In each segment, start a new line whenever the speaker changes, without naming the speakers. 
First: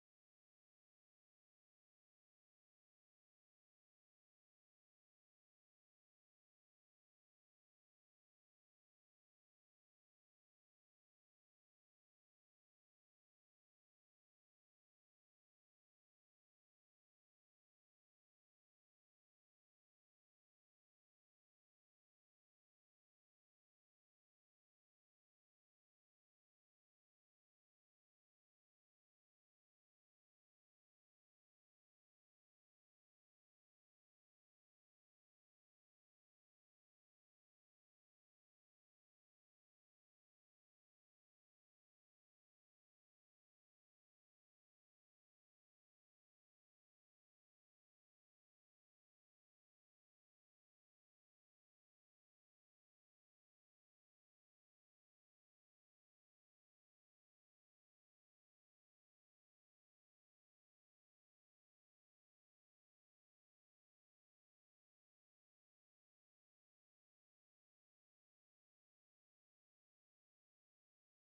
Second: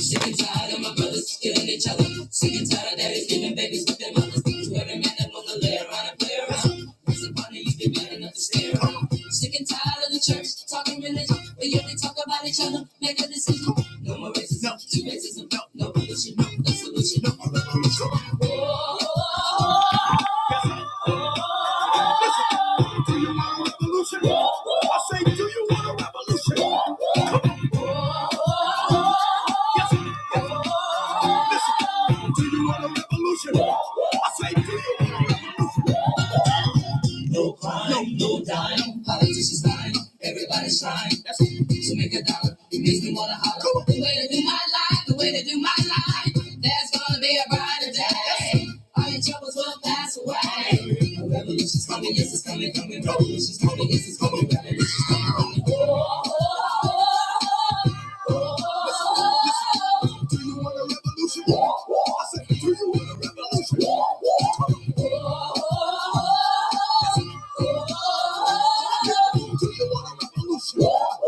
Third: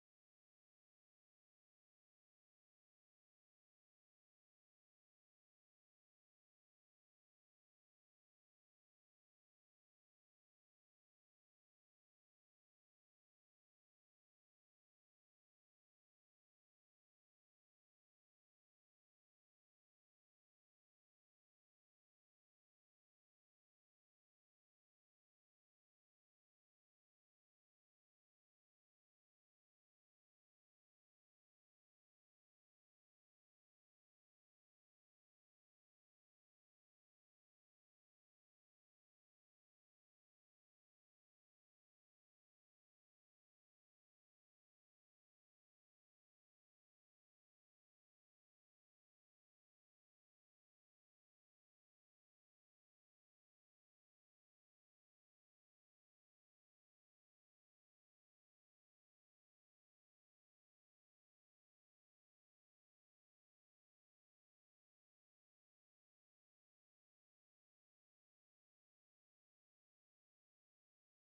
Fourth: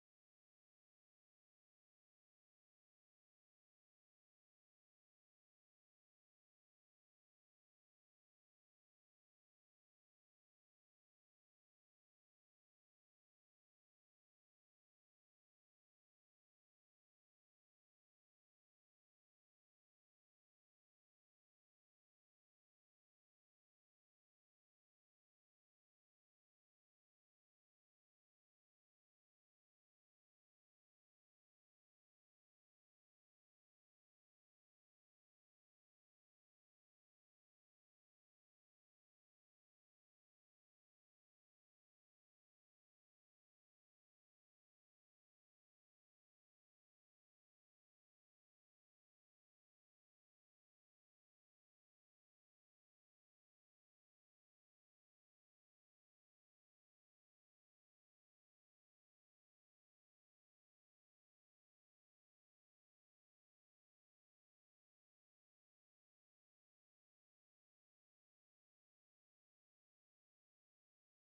Sick and tired of my brothers killing each other. Sick and tired of daddies giving babies to their mothers. To every man that wanna lay around and play around. Once upon a you'd be man enough to stay around. Sick and tired of the church talking religion, but yet they talk about each other. Make a decision. No more racism, no. two racism, no, no pollution, no, no solution, no more revolution. Whoa, whoa, whoa. Do you want a revolution? Whoa, whoa. I say, do you want a revolution? Whoa, whoa. Come on, yes, yes. Listen, do you want a revolution? I say, do you want a revolution? No crime, no dime. Politicians lying, everybody's trying to make a dollar. It makes me wanna holler. The way to do my life, the way to do my life. There's gonna be a brighter day. All your troubles will pass away. A revolution's coming, yes, it's coming, coming. Revolution's coming, yes, it's coming. Revolution's coming, coming. Oh, oh, oh. Do you want a revolution? I said, do you want a revolution? Do you want a revolution? I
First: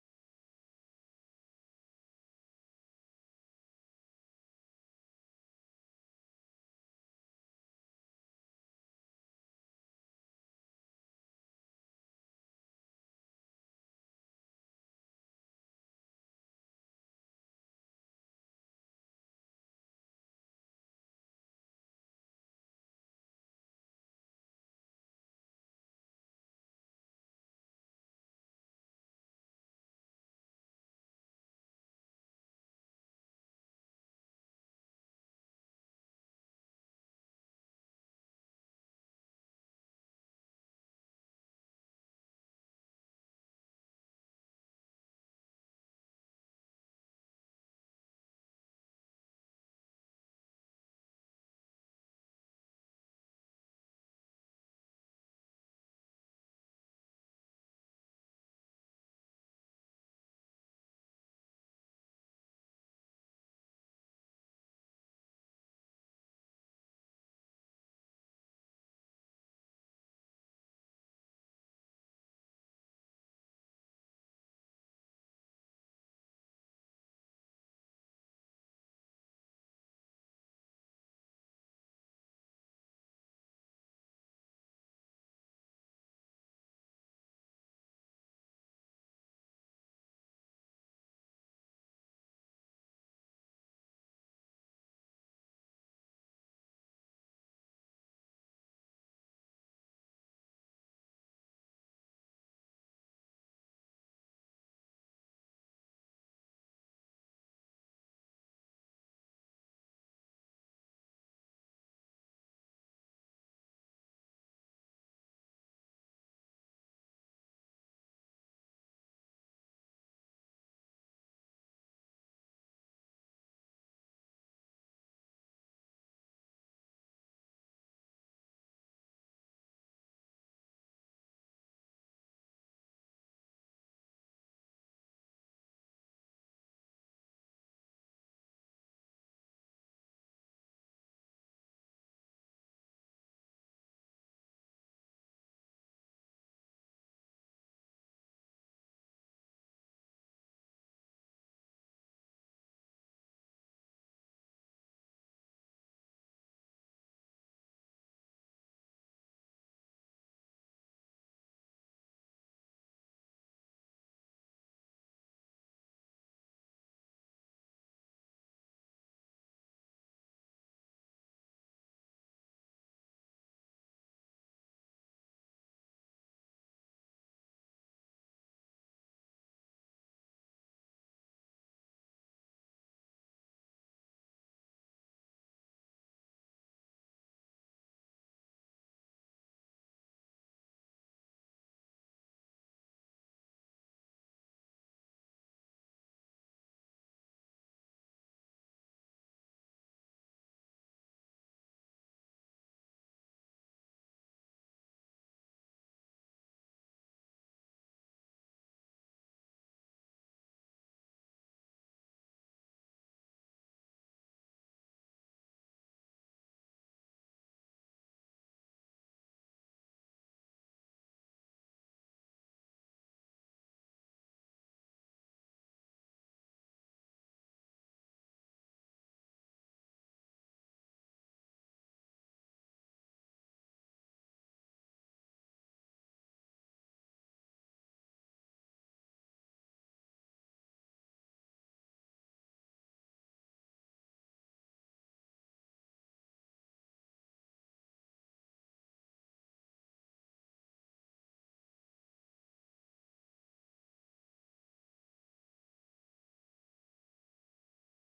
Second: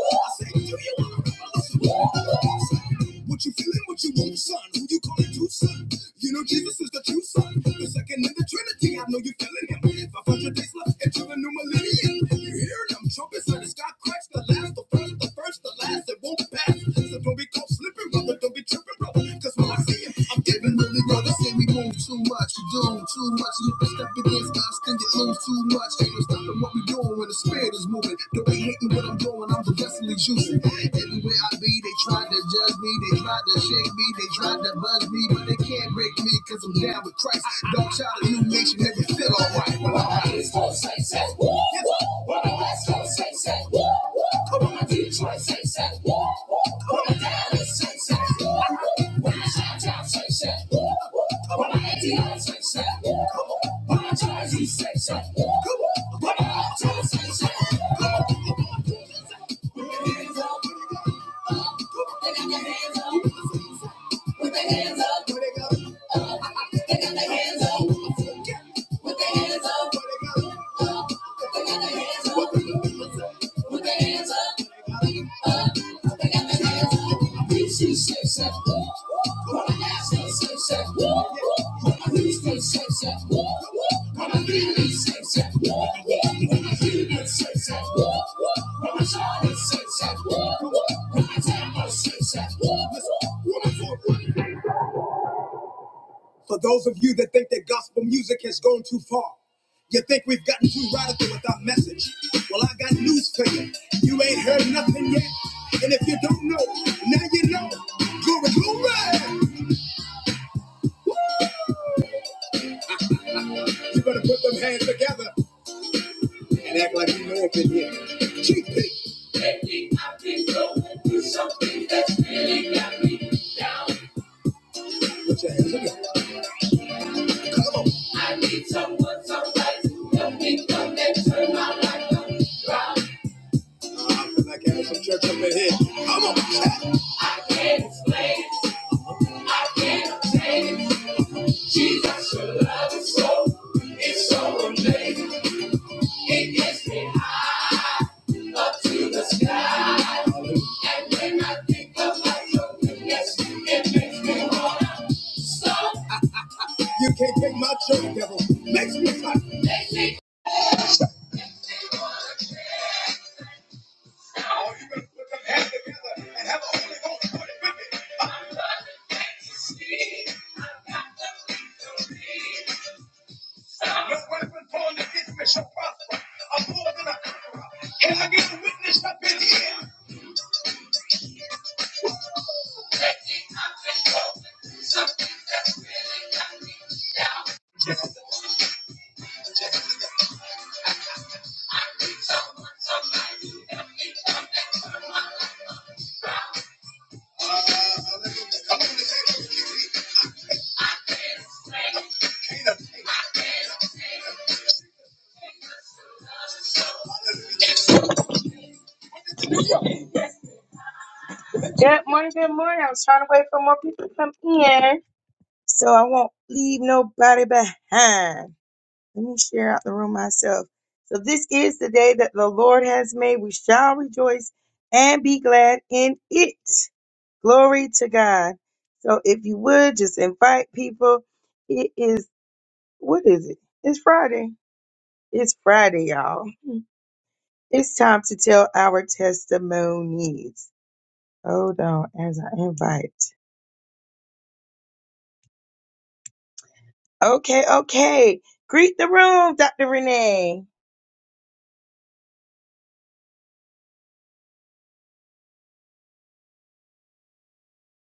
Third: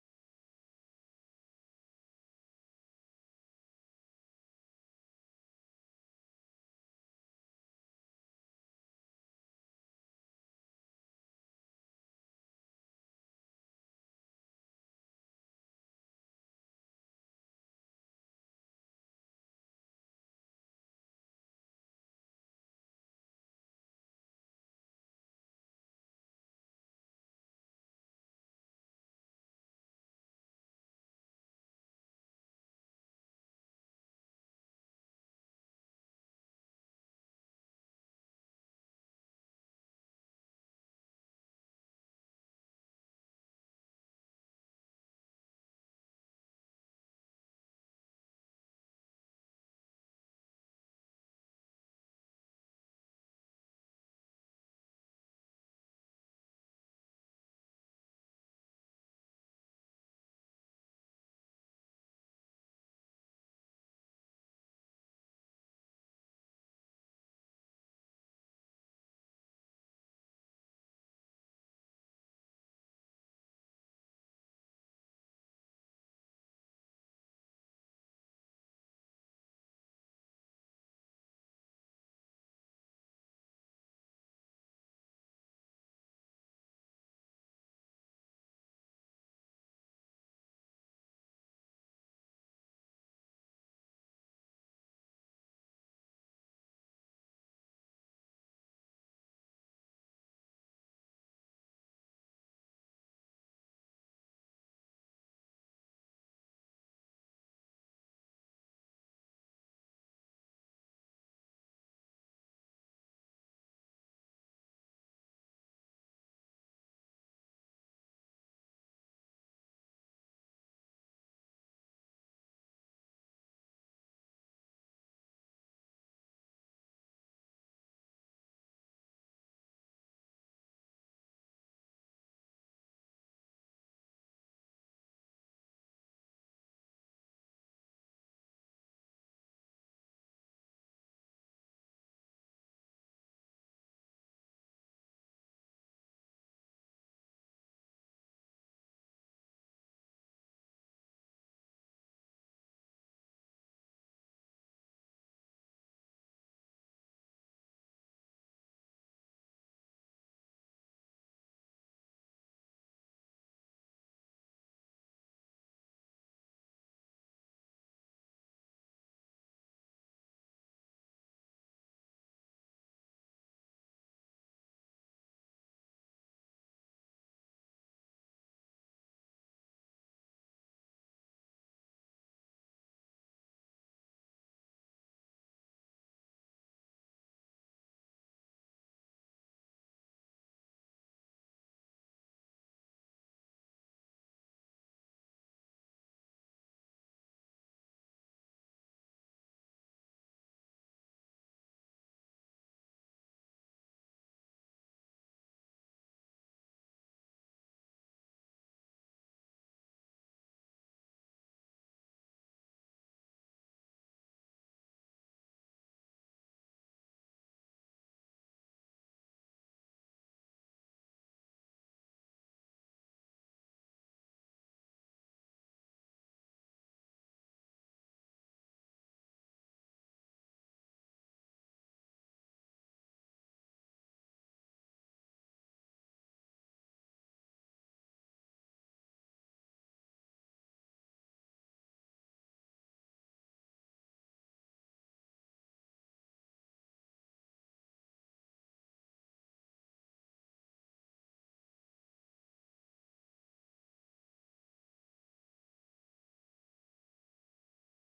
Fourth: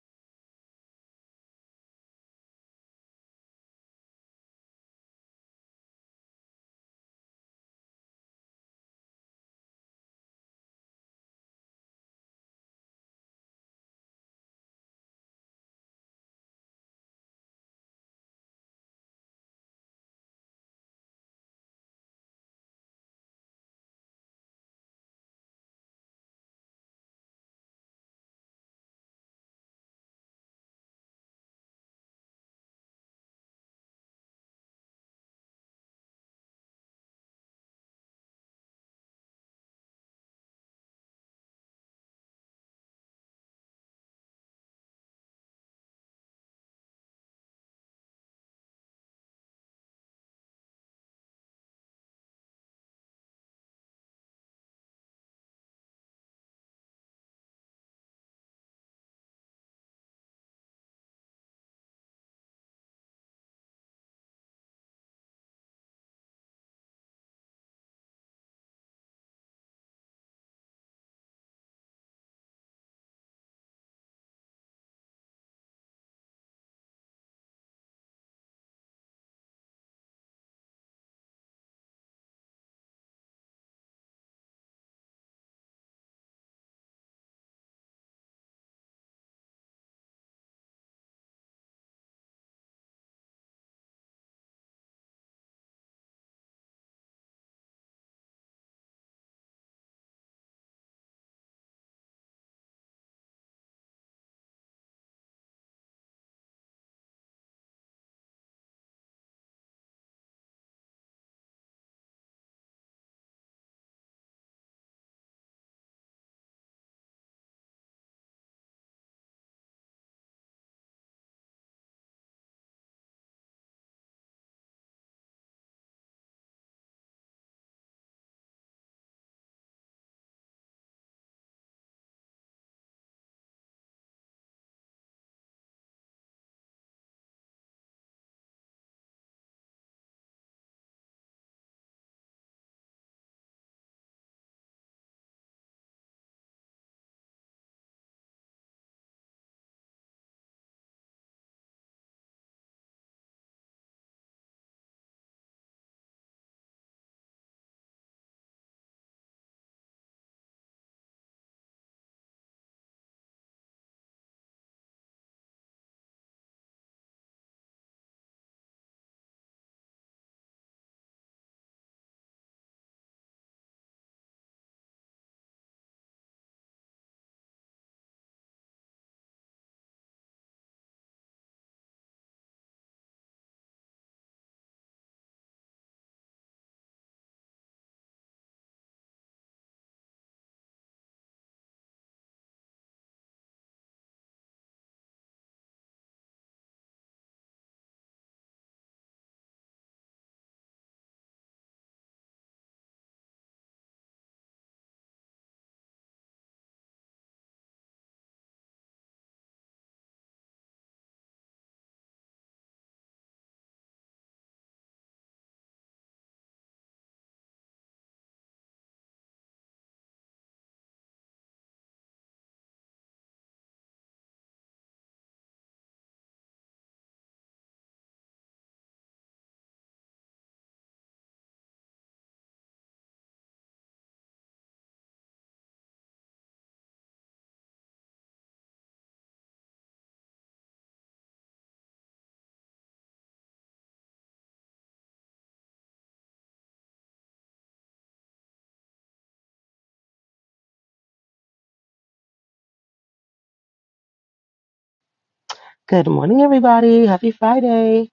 said, do you want a revolution? What you feeling? What you want, son? Who you calling true son? You know Jesus is the true son, the second in the Trinity. I know you feeling him. 500 days left into the new millennium. You hearing them trumpets? Let the sky cracks the last, the first, the first, the last. It won't pass. So don't be caught slipping brother, don't be tripping, brother. Cause when I see it, I'm giving really brother. Say we move too much, we doing too much. And if we step against us, then get lose too much. Ain't no stopping what we doing when the spirit is moving. Don't be hating what I'm doing, I'm the destiny choosing. Everywhere I be, they try to judge me, they try to shake me, they try to buzz me, but they can't break me, cause I'm down with Christ. Don't try to new nation, make me feel alright. Well, my East Coast, say, say, woo, woo. We're the West Coast, say, say, woo, woo. We're the Detroit, say, say, woo, woo. We're the Dallas, say, say, woo, woo. We're the Chi-Town, say, say, woo, woo. We're the ATL, say, say, woo, woo. We're the Jersey, say, say, woo, woo. We're the Uptown, say, say, woo, woo. Put your hands up, up. They got their hands up. Put their hands up. Up. They got their hands up. Put their hands up. Up. They got their hands up. Put their hands up. Up. They got their hands up. I preach to the safe sex. Woo. Woo. When I ask for the safe sex. Woo. Woo. When I reach for the safe sex. Woo. Woo. When I need the safe sex. Woo. Woo. When I feel the safe sex. Woo. Woo. When I shout the safe sex. Woo. Woo. When I tell the safe sex. Woo. Woo. For those of you that think that gospel music has gone too far, you think we've gotten too radical with our message. Well, I got news for you. You ain't heard nothing yet. And if you don't know, now you know. Glory, glory! You better put them hands together and act like you know up in here. GP. Lately, I've been going through something that's really got me down. Put your hands together. I need someone, somebody to help me come and turn my life around. I feel like some church up in here. Come on, chat. It's late. I can't obtain it. Jesus, your love is so, it's so amazing. It gets me high up to the sky. And when I think about your goodness, it makes me wanna stop. You can't take my joy, devil. Makes me hot. Makes me Good morning, good morning. I was trying to wait for more people to come in so I won't leave nobody behind. Let me share out the room myself. So this is the day that the Lord has made. We shall rejoice and be glad in it. Glory to God. So if you would just invite people, it is what is it? It's Friday. It's Friday, y'all. It's time to tell our testimonies. Hold on as I invite. Okay, okay. Greet the room, Dr. Renee.
Good morning, everybody. Happy Friday.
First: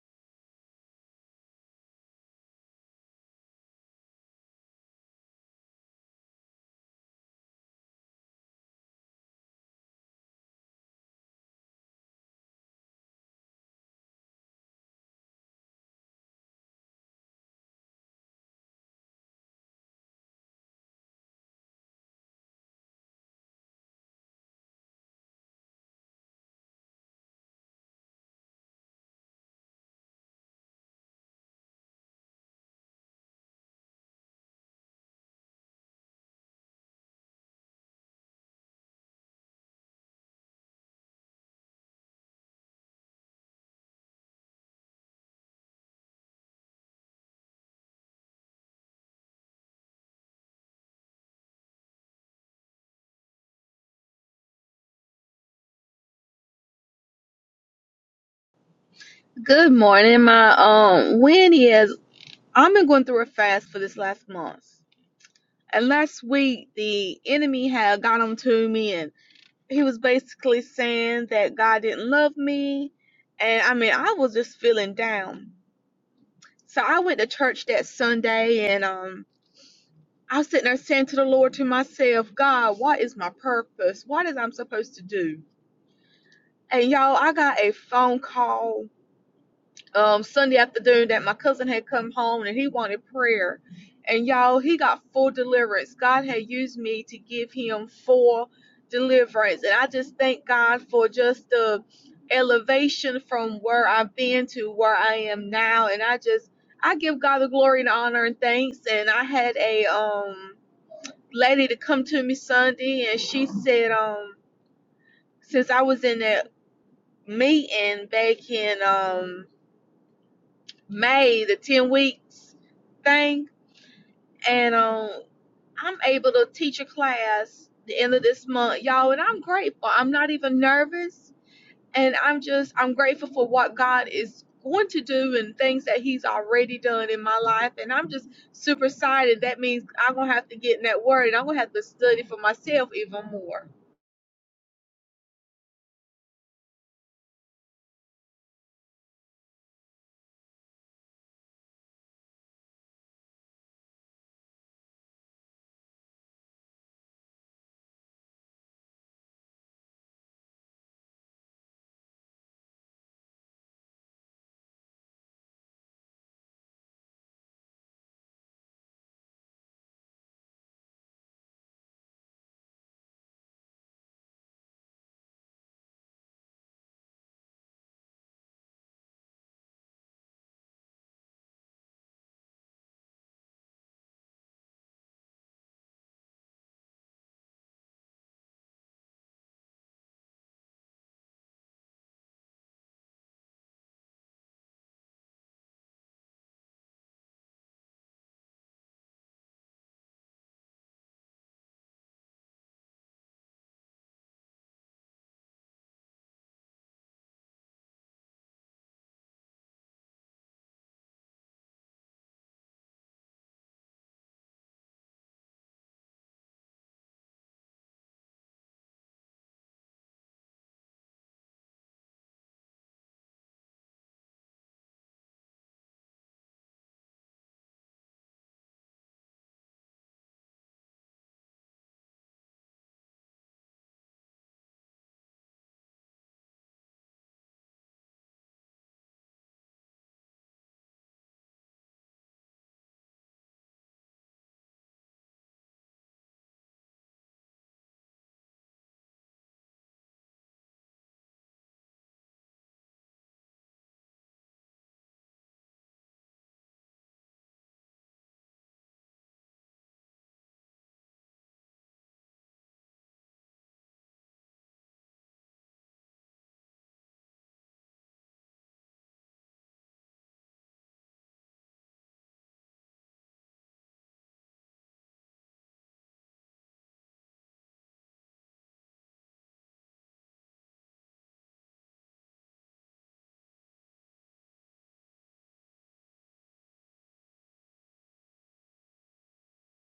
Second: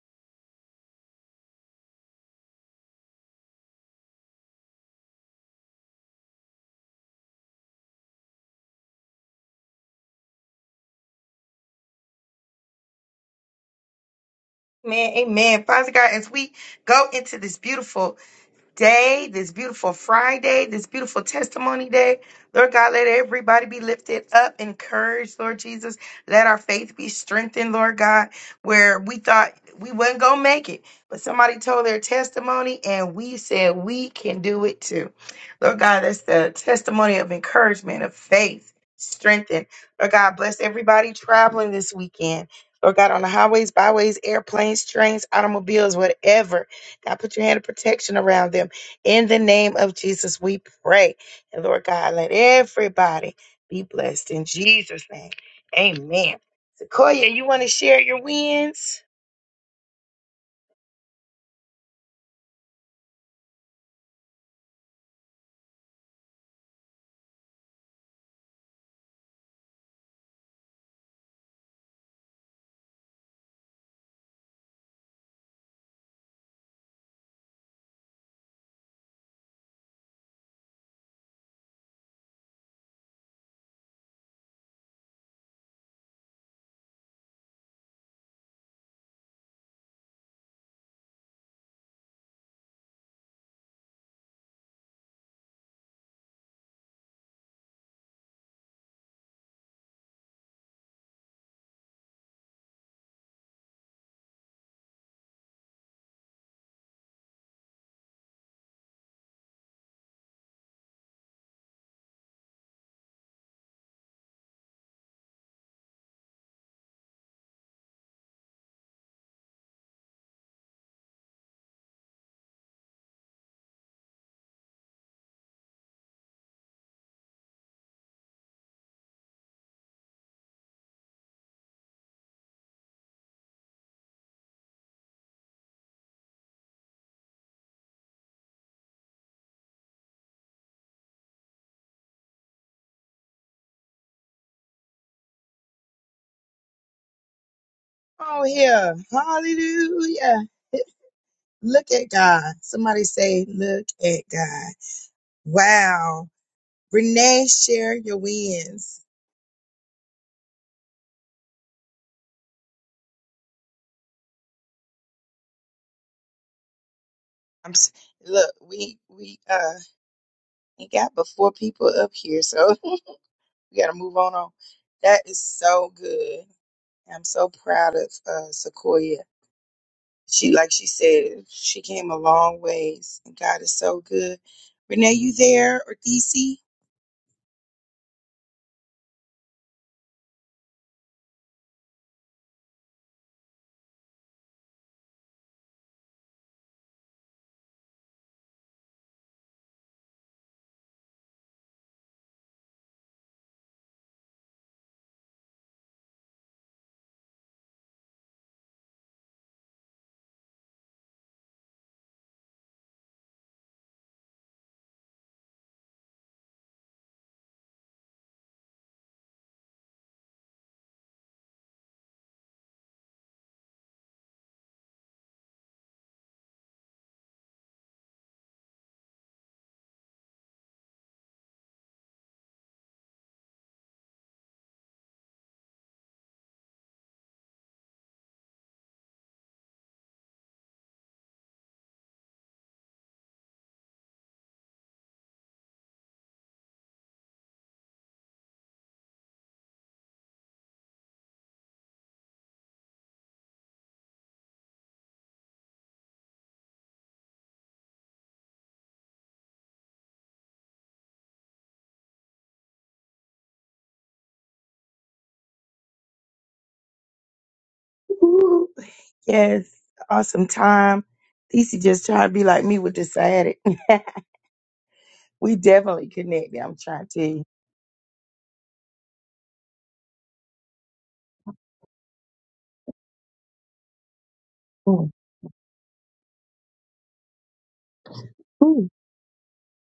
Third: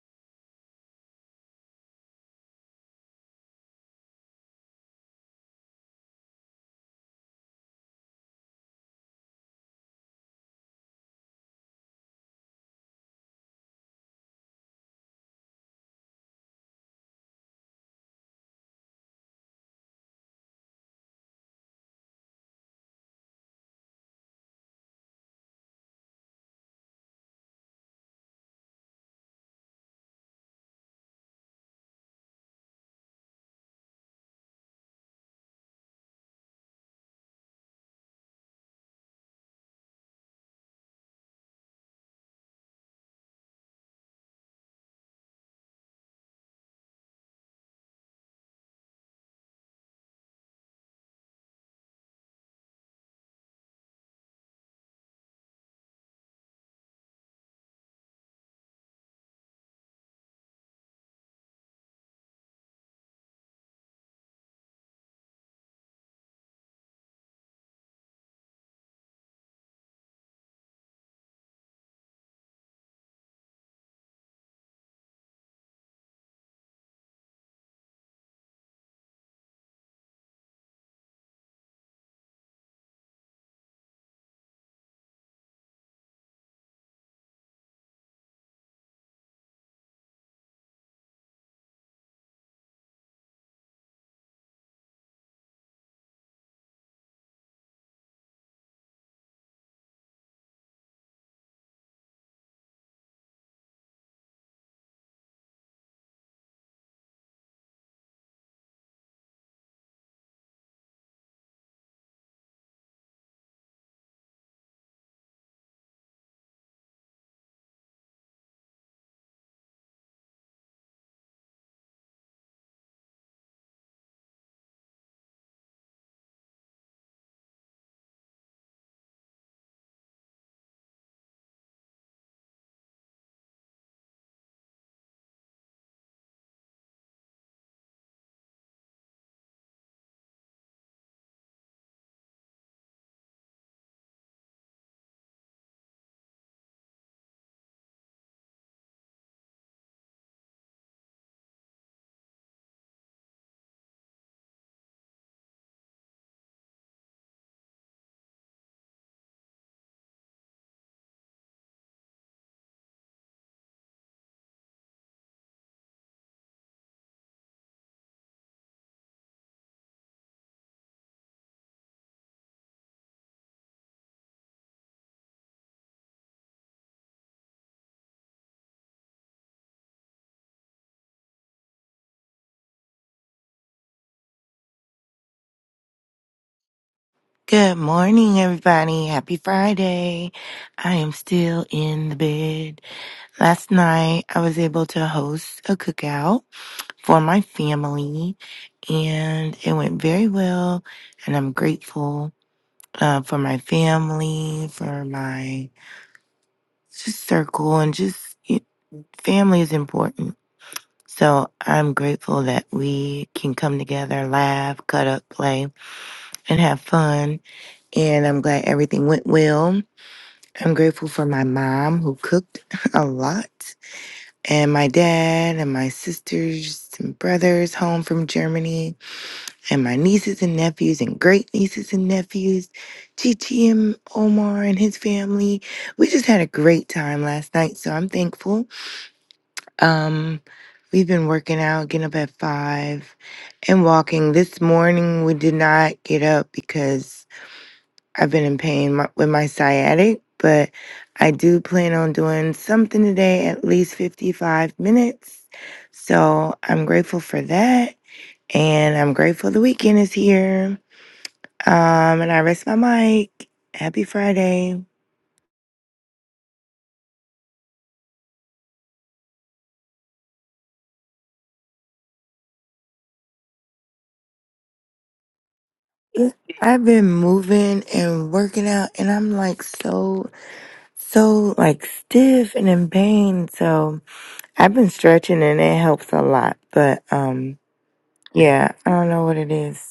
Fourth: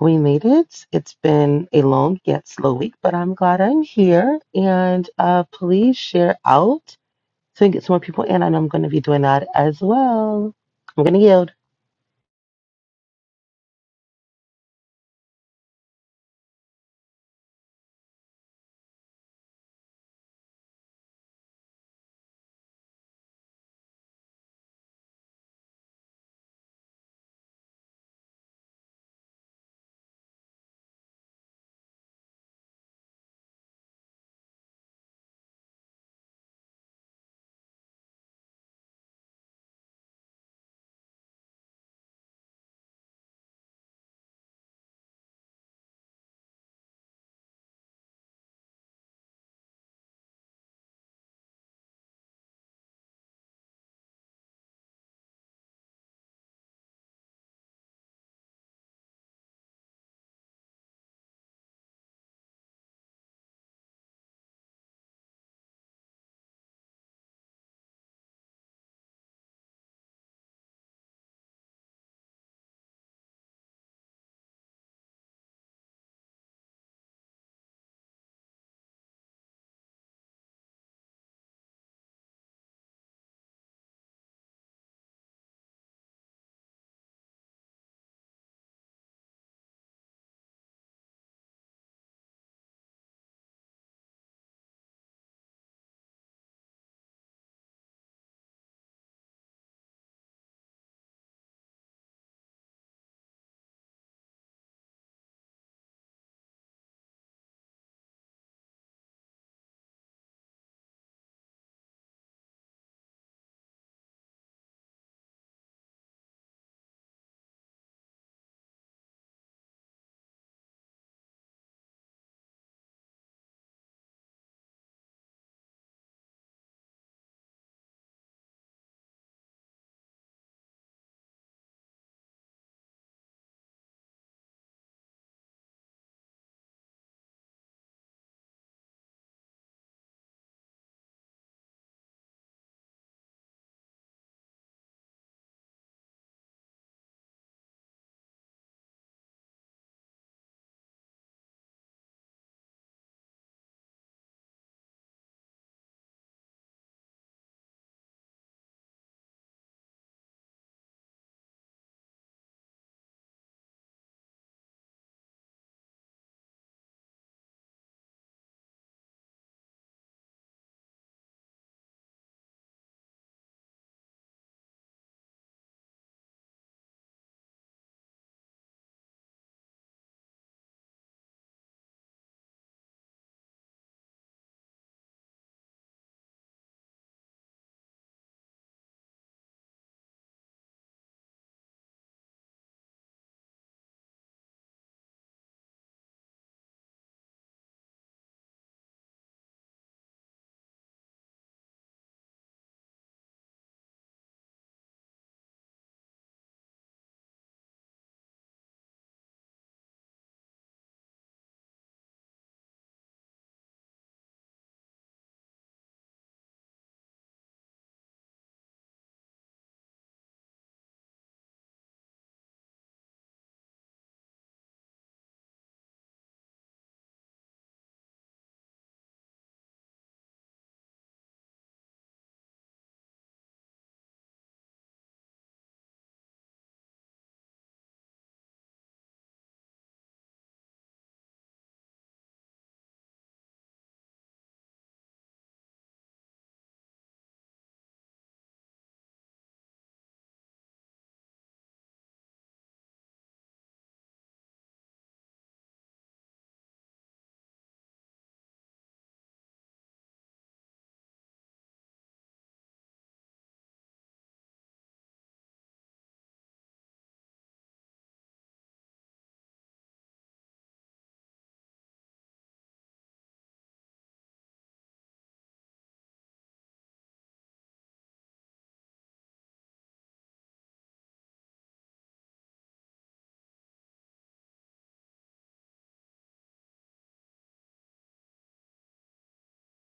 We made it. It's been a long yet slow week, but I'm glad I'm here. And uh, please share out so we can get some more people in. And I'm going to be doing that as well. I'm going to yield.
Man, amen. Father God, as we go into this beautiful day, this beautiful Friday, this beautiful testimony day. Lord God, let everybody be lifted up, encouraged, Lord Jesus. Let our faith be strengthened, Lord God, where we thought we wasn't going to make it, but somebody told their testimony and we said we can do it too. Lord God, that's the testimony of encouragement, of faith, strengthened. Lord God, bless everybody traveling this weekend. Lord God, on the highways, byways, airplanes, trains, automobiles, whatever. God, put your hand of protection around them. In the name of Jesus, we pray. And Lord God, let everybody be blessed in Jesus' name. Amen. Sequoia, you want to share your wins?
Good morning. My um win is I've been going through a fast for this last month. And last week the enemy had got on to me and he was basically saying that God didn't love me. And I mean I was just feeling down. So I went to church that Sunday and um I was sitting there saying to the Lord to myself, God, what is my purpose? What is I'm supposed to do? And y'all, I got a phone call um Sunday afternoon that my cousin had come home and he wanted prayer. And y'all, he got full deliverance. God had used me to give him full deliverance. And I just thank God for just the elevation from where I've been to where I am now. And I just I give God the glory and honor and thanks. And I had a um lady to come to me Sunday and she said um since I was in that meeting back in um May the 10 weeks thing. And um, I'm able to teach a class the end of this month, y'all, and I'm grateful. I'm not even nervous. And I'm just, I'm grateful for what God is going to do and things that He's already done in my life. And I'm just super excited. That means I'm going to have to get in that word and I'm going to have to study for myself even more.
Oh, yeah. Hallelujah. Look at God. Somebody say, Look at God. Wow. Renee, share your wins. I'm s- look, we we uh ain't got but four people up here, so we gotta move on. on. That is so good. I'm so proud of uh, Sequoia. She, like she said, she came a long ways, and God is so good. Renee, you there or DC?
Good morning, everybody. Happy Friday. I am still in the bed. Last night, I was able to host a cookout for my family, and it went very well. And I'm grateful uh, for my family, for my just circle, and just y- family is important. So I'm grateful that we can come together, laugh, cut up, play, and have fun. And I'm glad everything went well. I'm grateful for my mom who cooked a lot, and my dad, and my sisters and brothers home from Germany, and my nieces and nephews, and great nieces and nephews, Chichi and Omar and his family. We just had a great time last night, so I'm thankful. Um, we've been working out, getting up at five, and walking. This morning we did not get up because I've been in pain my, with my sciatic, but I do plan on doing something today, at least 55 minutes. So I'm grateful for that. And I'm grateful the weekend is here. Um, and I rest my mic. Happy Friday.
Ooh, yes, awesome time. DC just trying to be like me with this sciatic. we definitely
Yeah,
connected. I'm
I've
trying
been
to tell you.
moving and working out, and I'm like so, so like stiff and in pain. So I've been
Mm,
stretching, and it helps a lot. But um, yeah,
mm.
I don't know what it is.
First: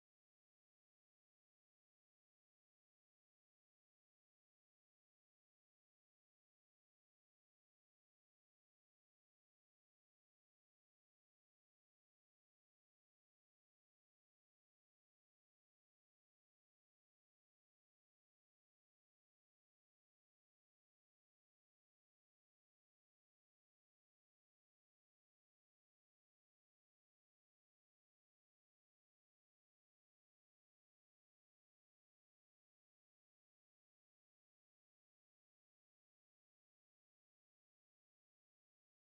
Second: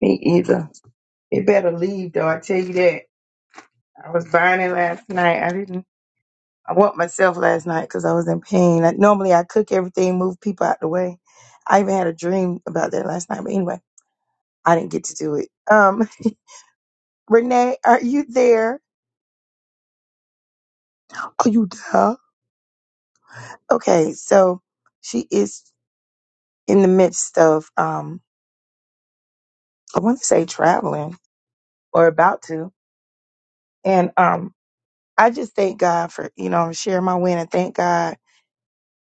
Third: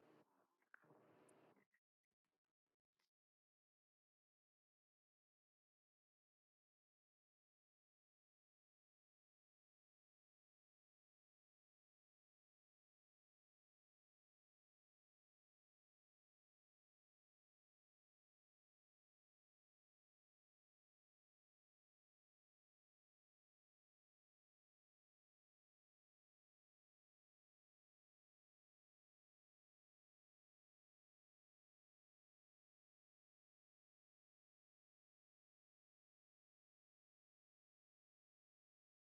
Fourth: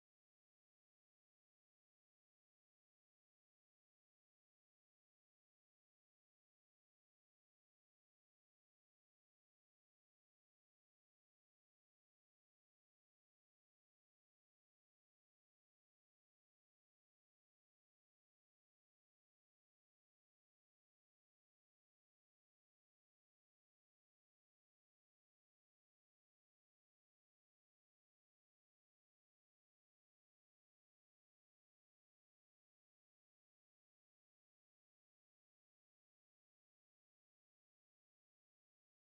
Me either. It better leave though. I tell you that. I was burning last night. I didn't. I want myself last night because I was in pain. I, normally I cook everything, move people out the way. I even had a dream about that last night. But anyway, I didn't get to do it. Um, Renee, are you there? Are you there? Okay, so she is in the midst of um, I want to say traveling or about to, and um, I just thank God for you know sharing my win and thank God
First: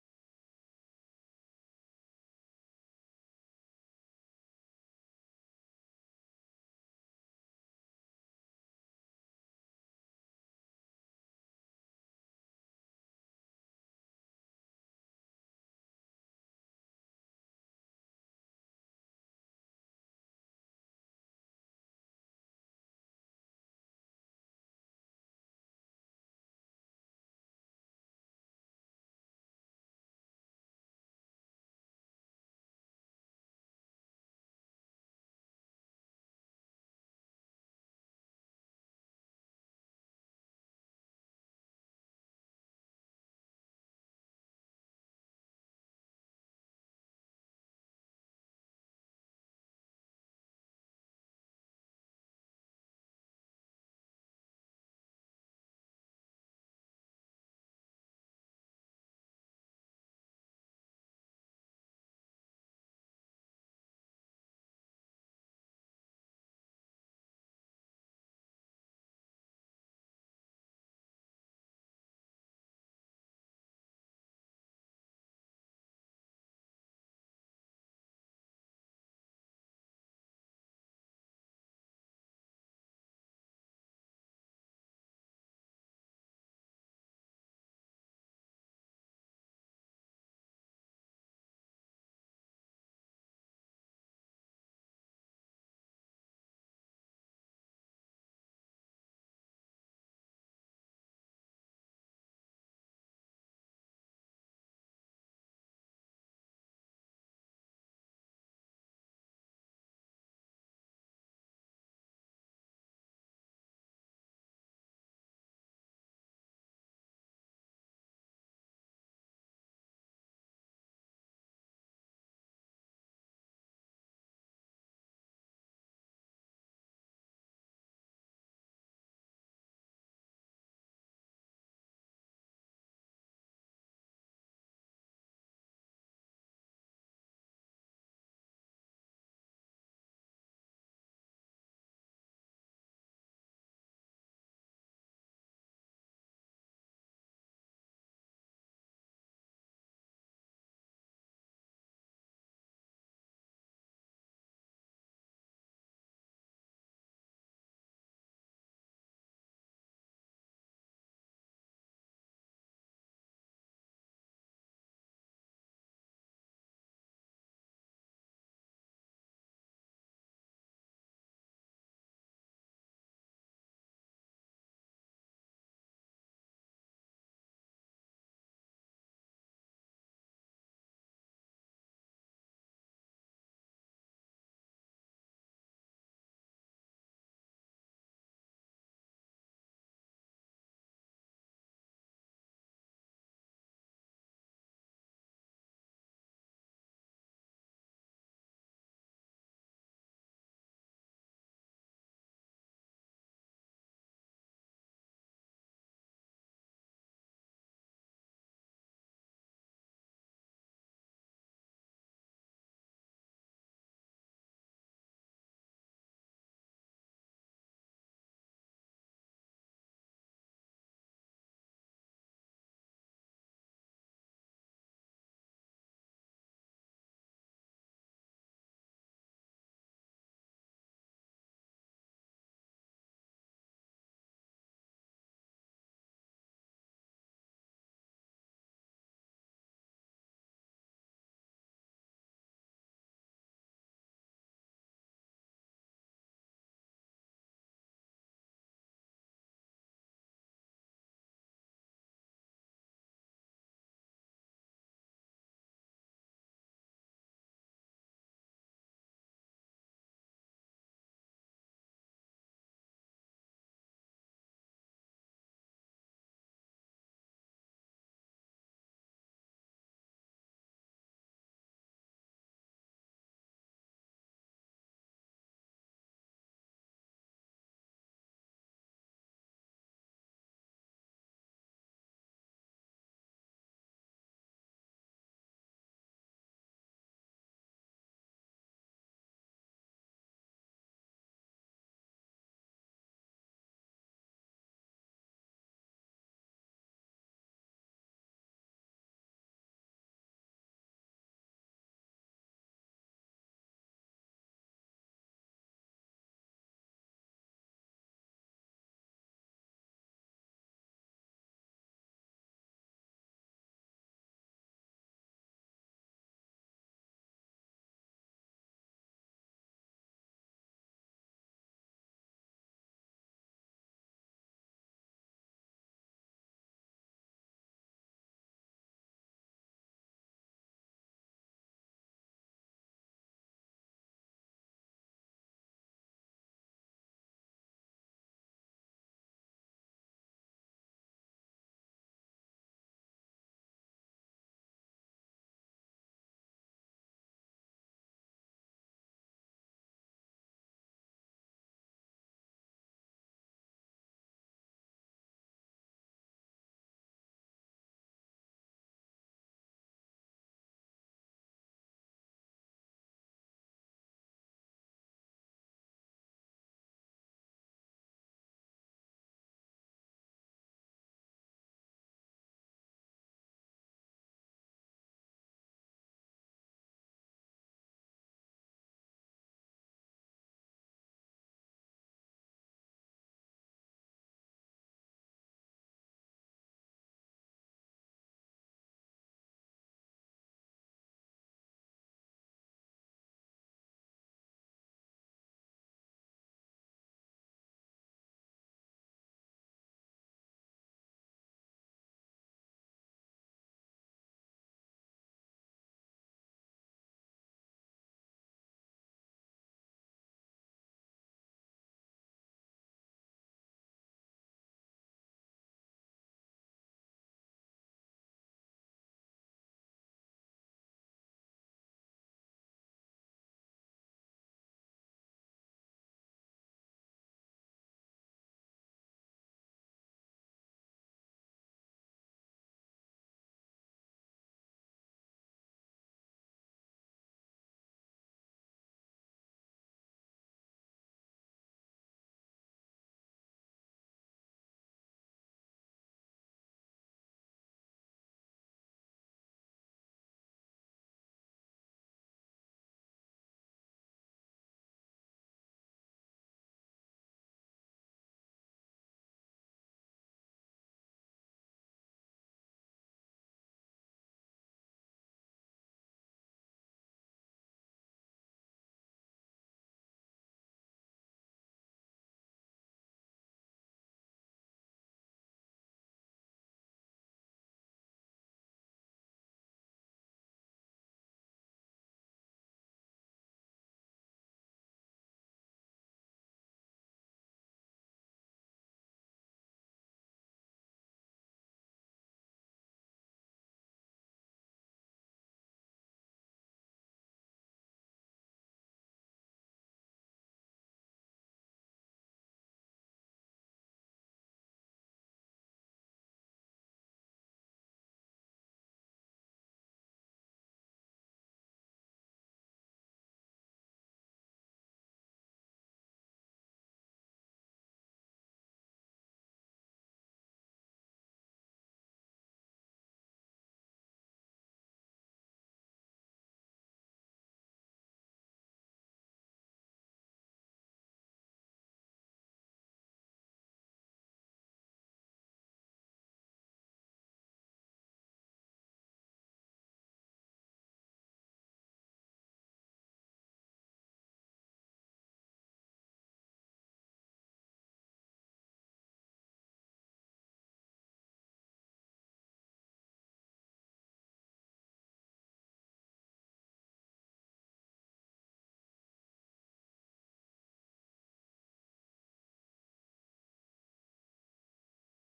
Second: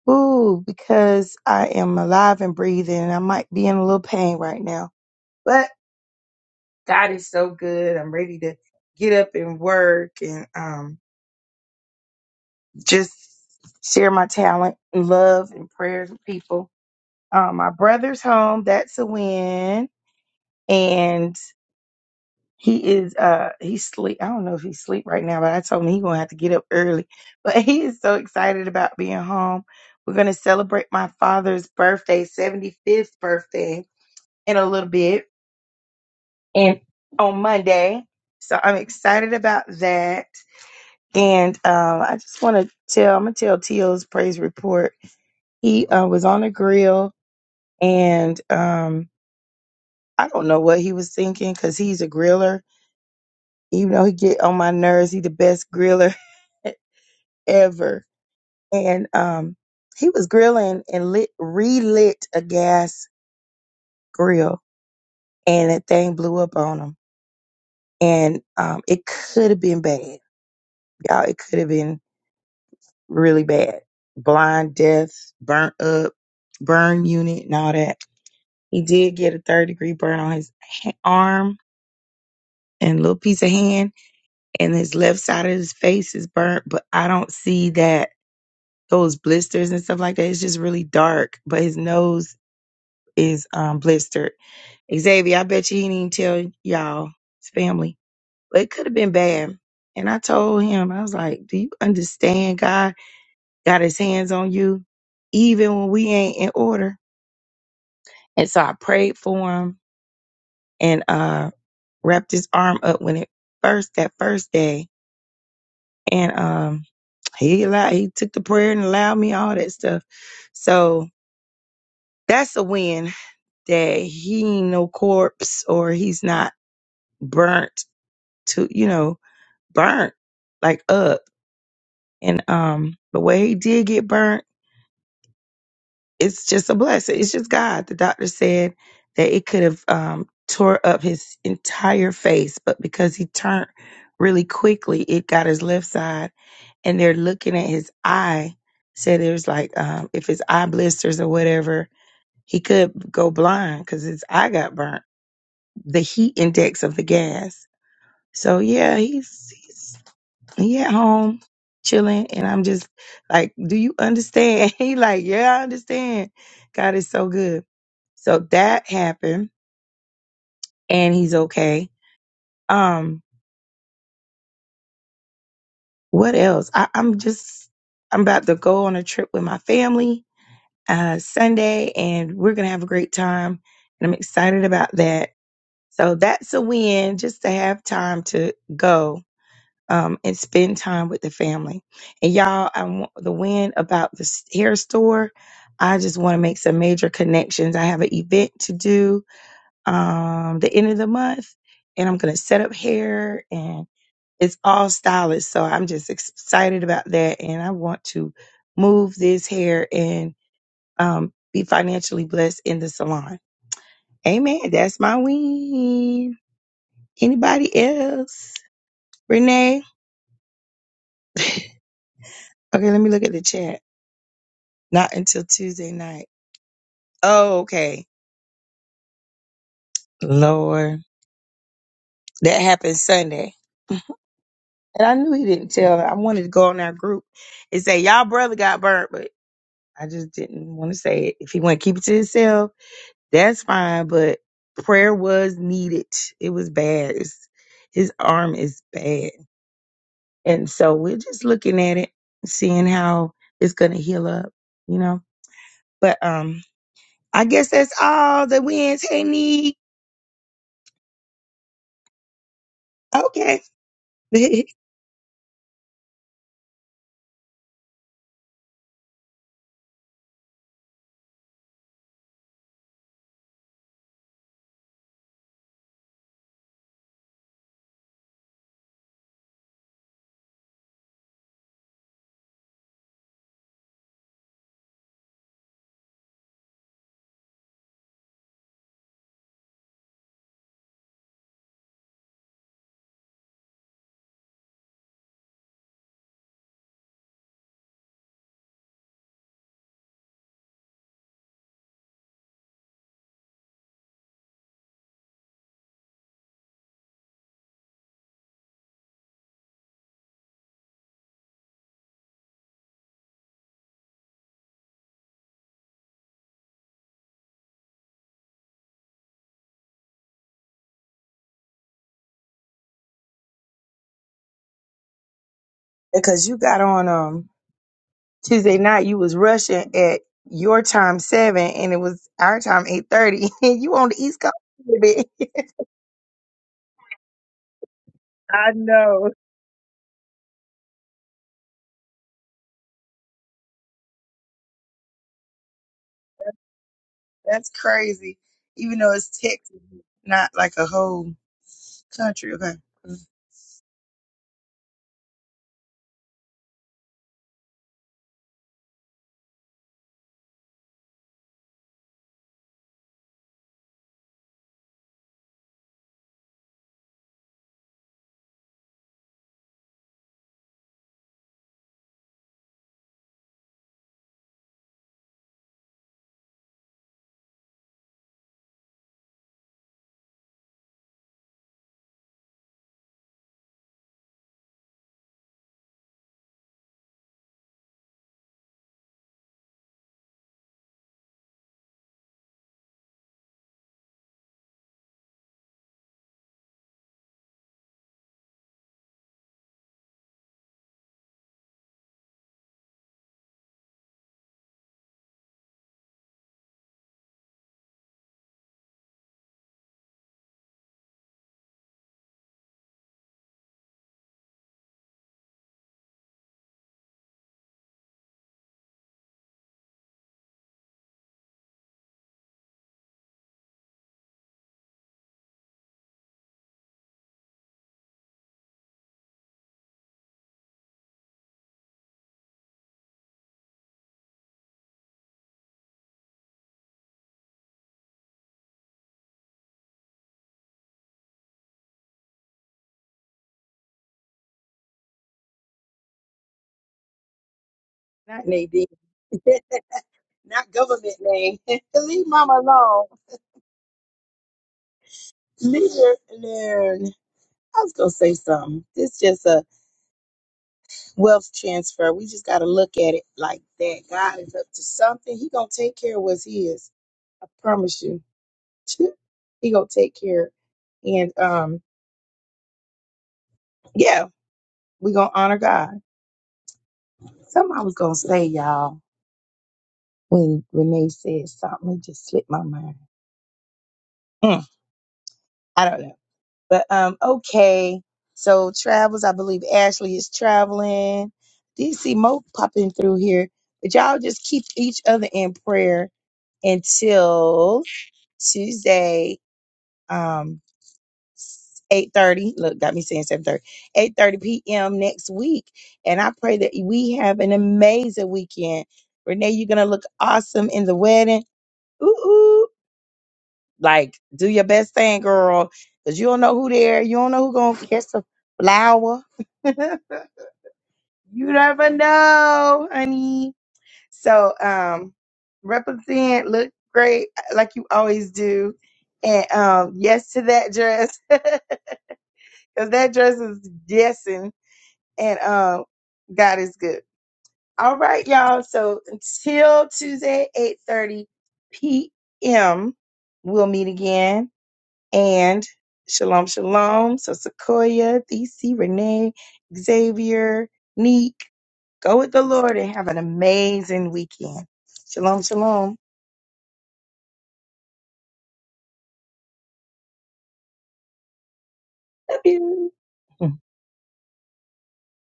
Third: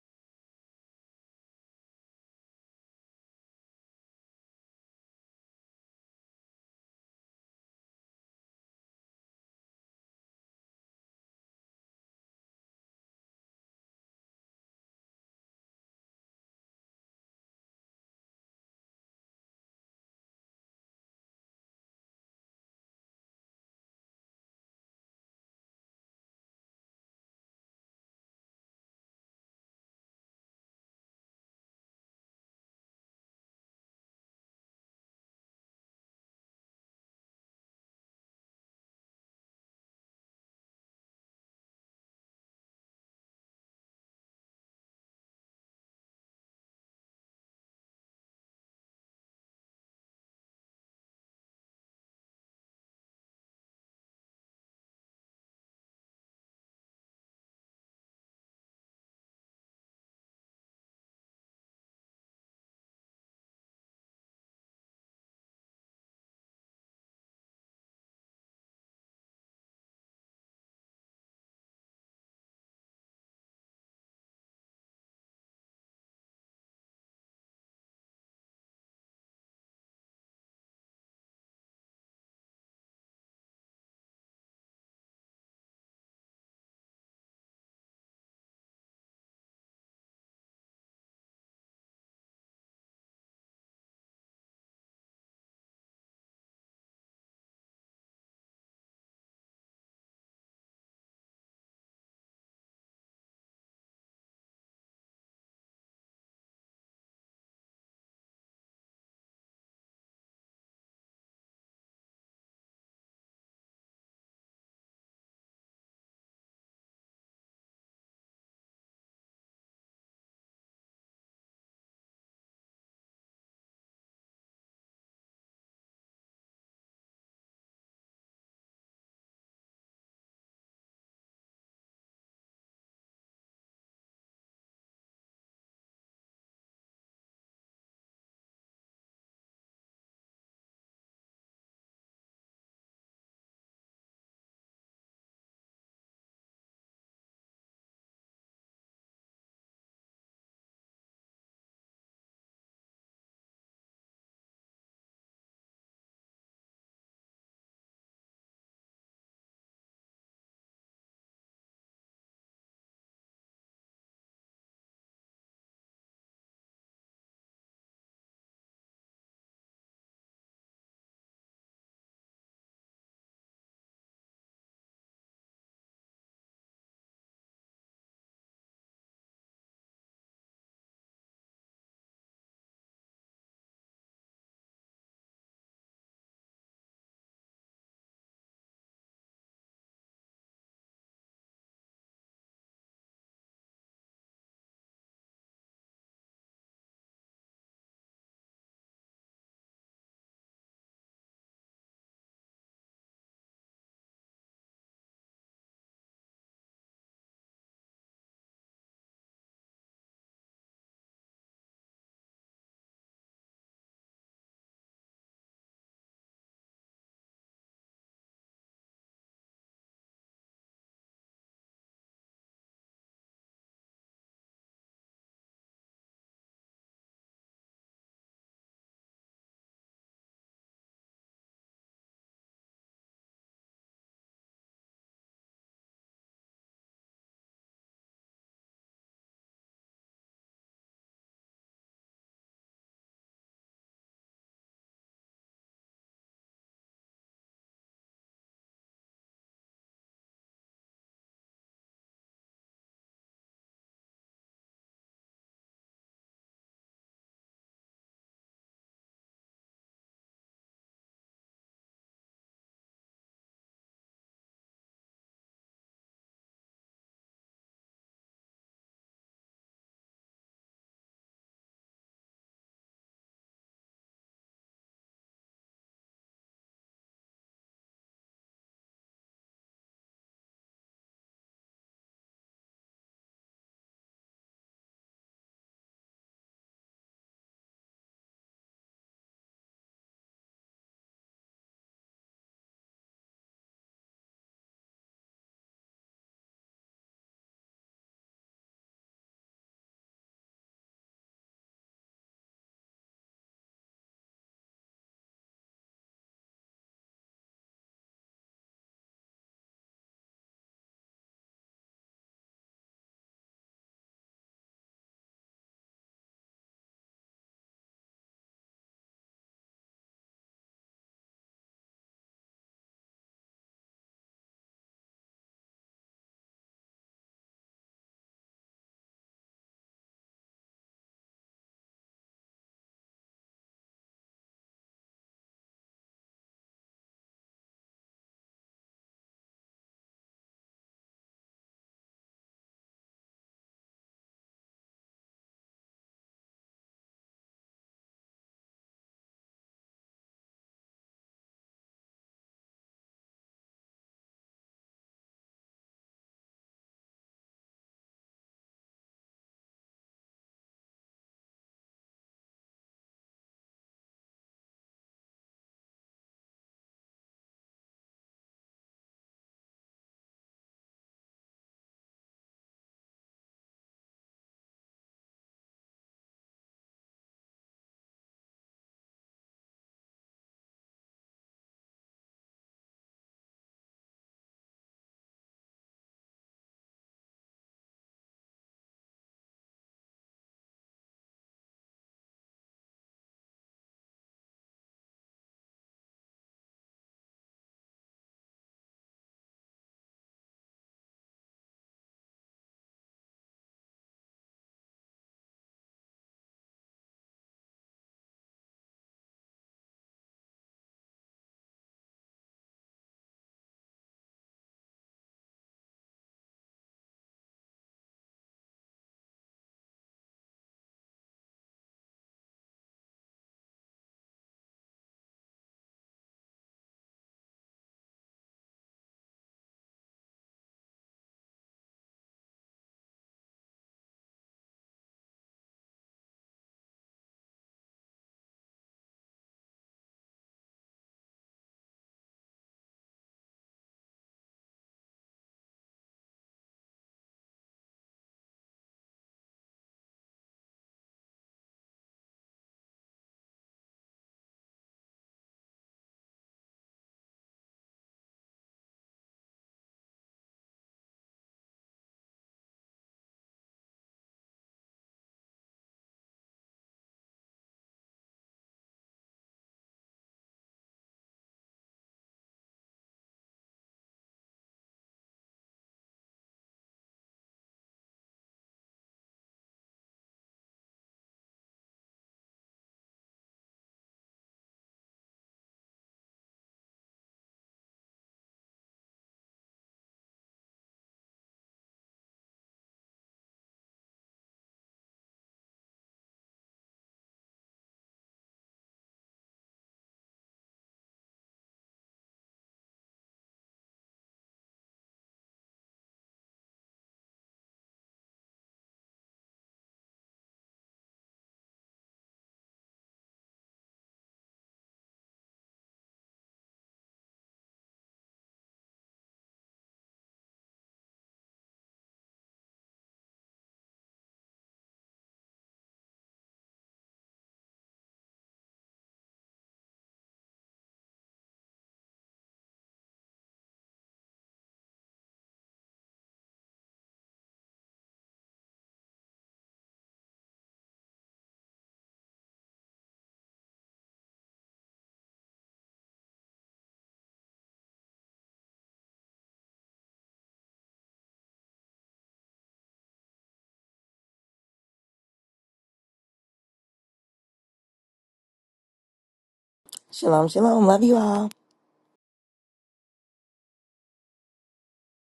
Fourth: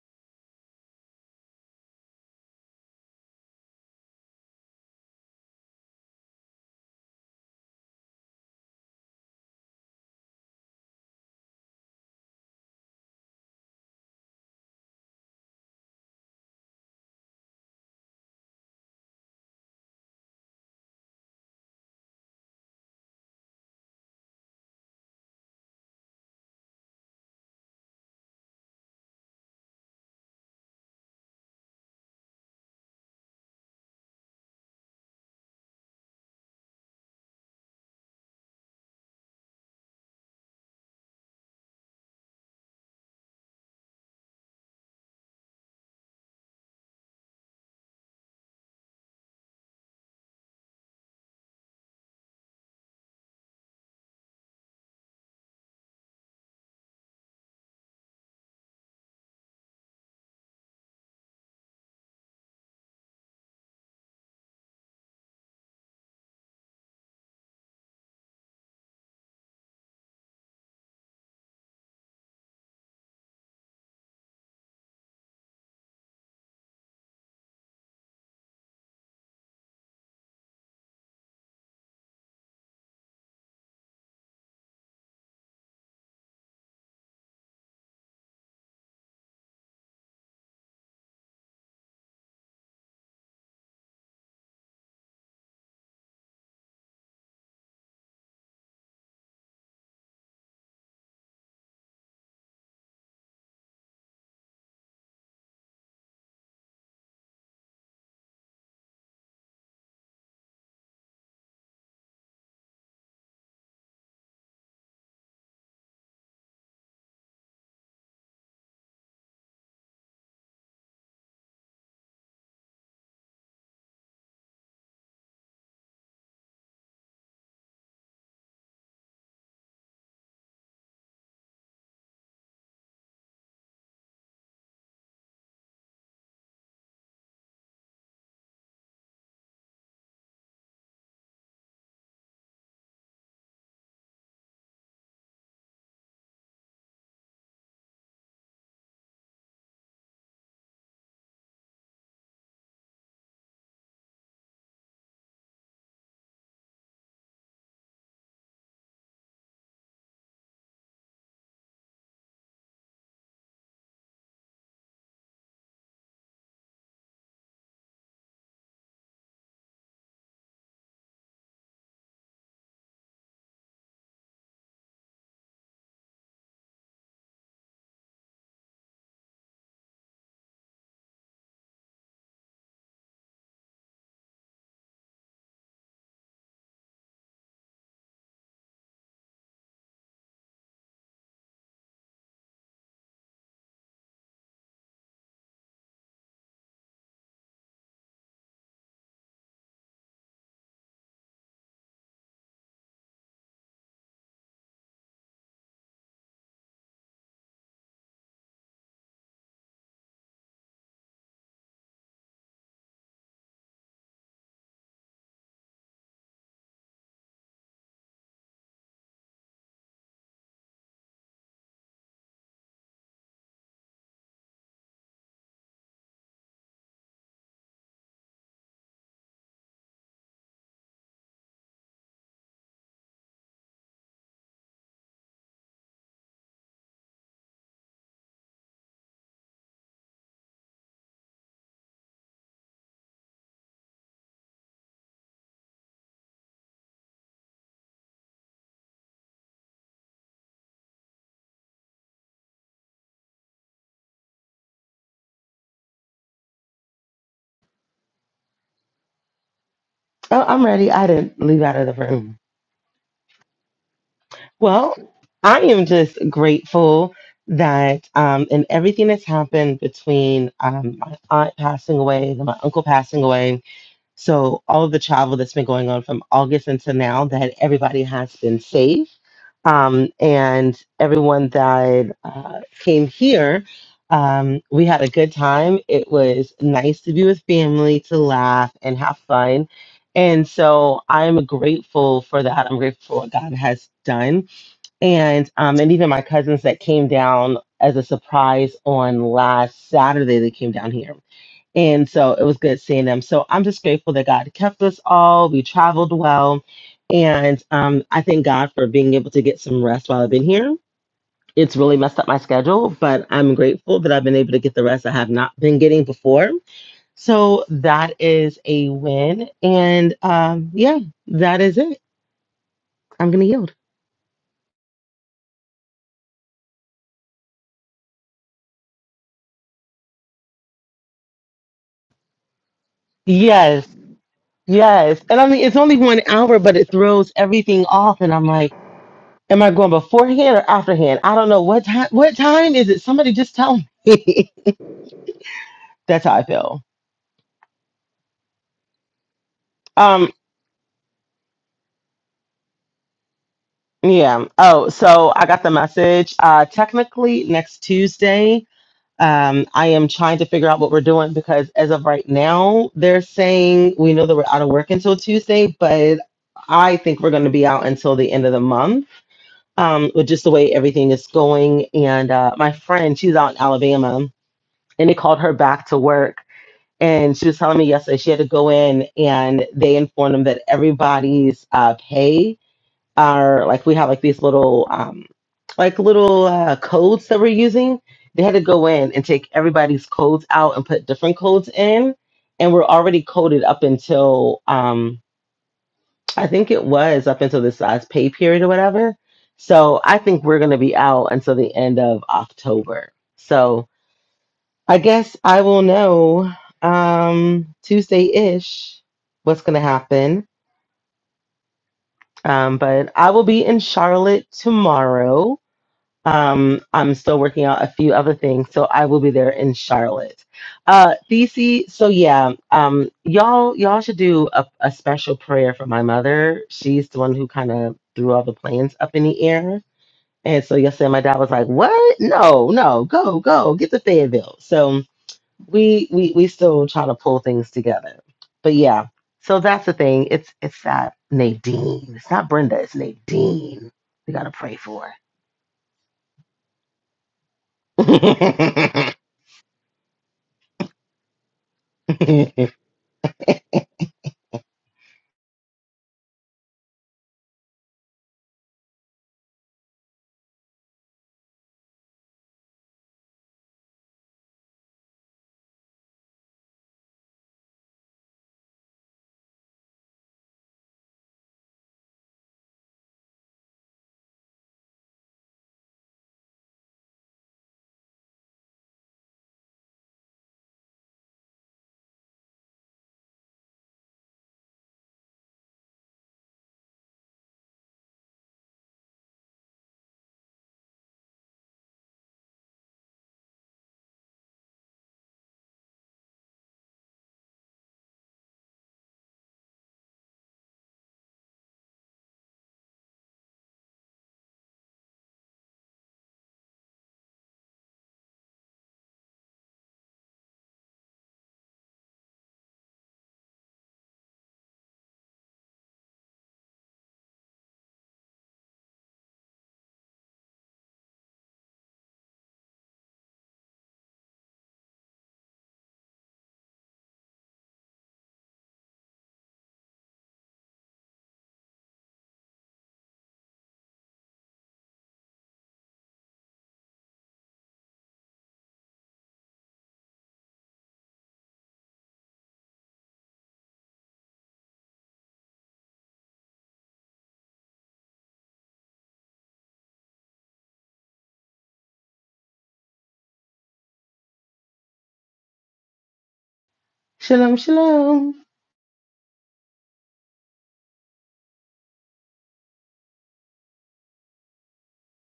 Ooh, because I am alive and breathing and I might be in a little pain right now. But God is so good. I'm ready to get up and work and um just share my talent and love and prayers with people. Um, my brother's home, that's a win. And he is uh he's sleep. I don't know if he's sleep right now, but I told him he's gonna have to get up early. But he is so excited about being home. We're gonna celebrate my father's birthday, 75th birthday in a little bit and on Monday. So I'm excited about that. And um, I just want to tell, I'm going to tell Teal's praise report. He uh, was on a grill and um, I don't know what he was thinking because he's a griller. Even though he get on my nerves, he the best griller ever. And um, he was grilling and lit, relit a gas grill and that thing blew up on him. And um, it could have been bad. Y'all, it could have been really bad. Blind, death, burnt up, burn unit, and all that. He did get a third degree burn on his ha- arm and little piece of hand, and his left side of his face is burnt, but I don't see that those blisters and stuff like that. It's just really dark, but his nose is um, blistered. Xavier, I bet you he didn't tell y'all, his family, but it could have been bad. And I told him, I was like, Do you understand, God? got his hands on you, even when we ain't in order. And so I prayed for him and uh wrapped his arm up when it first that first day. And um he allowed he took the prayer and allowed me all that stuff. So that's a win that he ain't no corpse or he's not burnt to you know, burnt like up. And um but where he did get burnt it's just a blessing. It's just God. The doctor said that it could have um, tore up his entire face, but because he turned really quickly, it got his left side, and they're looking at his eye. Said it was like um, if his eye blisters or whatever, he could go blind because his eye got burnt. The heat index of the gas. So yeah, he's he's he at home chilling, and I'm just like, do you understand? he like, yeah, I understand. God is so good. So that happened and he's okay. Um, what else? I, I'm just I'm about to go on a trip with my family uh Sunday and we're gonna have a great time and I'm excited about that. So that's a win just to have time to go um and spend time with the family. And y'all, I want the win about the s- hair store. I just want to make some major connections. I have an event to do um the end of the month and I'm going to set up hair and it's all stylish so I'm just excited about that and I want to move this hair and um be financially blessed in the salon. Amen. That's my win. Anybody else? Renee? Okay, let me look at the chat. Not until Tuesday night. Oh, okay. Lord. That happened Sunday. And I knew he didn't tell. her. I wanted to go on our group and say, Y'all brother got burnt, I just didn't want to say it. If he want to keep it to himself, that's fine. But prayer was needed. It was bad. It's, his arm is bad, and so we're just looking at it, seeing how it's gonna heal up, you know. But um, I guess that's all the wins. Hey, need
Oh, I'm ready. I didn't leave out of the room.
okay,
Well, I am just grateful that um, in everything that's happened between um, my aunt passing away, then my uncle passing away, So all of the travel that's been going on from August until now, that everybody has been safe, um, and everyone that uh, came here, um, we had a good time. It was nice to be with family, to laugh and have fun, and so I'm grateful for that. I'm grateful for what God has done, and um, and even my cousins that came down as a surprise on last Saturday, they came down here and so it was good seeing them. So I'm just grateful that God kept us all. We traveled well. And um, I thank God for being able to get some rest while I've been here. It's really messed up my schedule, but I'm grateful that I've been able to get the rest I have not been getting before. So that is a win. And um, yeah, that is it. I'm going to yield.
because you got on um Tuesday night. You was rushing at your time seven, and it was our time eight thirty, and
Yes.
you on the East Coast.
Yes.
baby.
And I mean, it's only one hour, but it throws everything off. And I'm like,
I know.
Am I going beforehand or afterhand? I don't know what time. What time is it? Somebody just tell me. That's how I feel.
That's crazy. Even though it's Texas,
Um,
not like a whole country. Okay.
yeah. Oh, so I got the message. Uh, technically, next Tuesday, um, I am trying to figure out what we're doing because as of right now, they're saying we know that we're out of work until Tuesday, but I think we're going to be out until the end of the month. Um, with just the way everything is going, and uh, my friend, she's out in Alabama, and they called her back to work and she was telling me yesterday she had to go in and they informed them that everybody's uh, pay are like we have like these little um, like little uh, codes that we're using. They had to go in and take everybody's codes out and put different codes in, and we're already coded up until um, I think it was up until this last pay period or whatever. So I think we're gonna be out until the end of October. So I guess I will know um, Tuesday ish what's going to happen. Um, but I will be in Charlotte tomorrow. Um, I'm still working out a few other things, so I will be there in Charlotte. Uh, DC, so yeah, um, y'all, y'all should do a, a special prayer for my mother. She's the one who kind of threw all the plans up in the air. And so yesterday, my dad was like, "What? No, no, go, go, get to Fayetteville." So we we we still try to pull things together. But yeah, so that's the thing. It's it's that Nadine. It's not Brenda. It's Nadine. We gotta pray for.
Not Nadine. not government name. Leave mama alone. Leave her alone. I was gonna say something. It's just a wealth transfer. We just gotta look at it like that. God is up to something. He gonna take care of what's his. I promise you. he gonna take care. And um, yeah, we gonna honor God. Something I was gonna say, y'all. when Renee said something, it just slipped my mind. Mm, I don't know. But um, okay. So travels, I believe Ashley is traveling. DC Mo popping through here. But y'all just keep each other in prayer until Tuesday, um, 8.30. Look, got me saying 7.30. 8.30 p.m. next week. And I pray that we have an amazing weekend. Renee, you're going to look awesome in the wedding. Ooh, Like, do your best thing, girl, because you don't know who there. You don't know who gonna catch the flower. you never know, honey. So, um, represent, look great uh, like you always do, and um, yes to that dress, because that dress is guessing, and um, God is good. All right, y'all. So until Tuesday, eight thirty p.m. We'll meet again. And shalom, shalom. So Sequoia, DC, Renee, Xavier, Neek, go with the Lord and have an amazing weekend. Shalom, shalom.
shalom, shalom.
Shalom, shalom. Love you all.
Love you.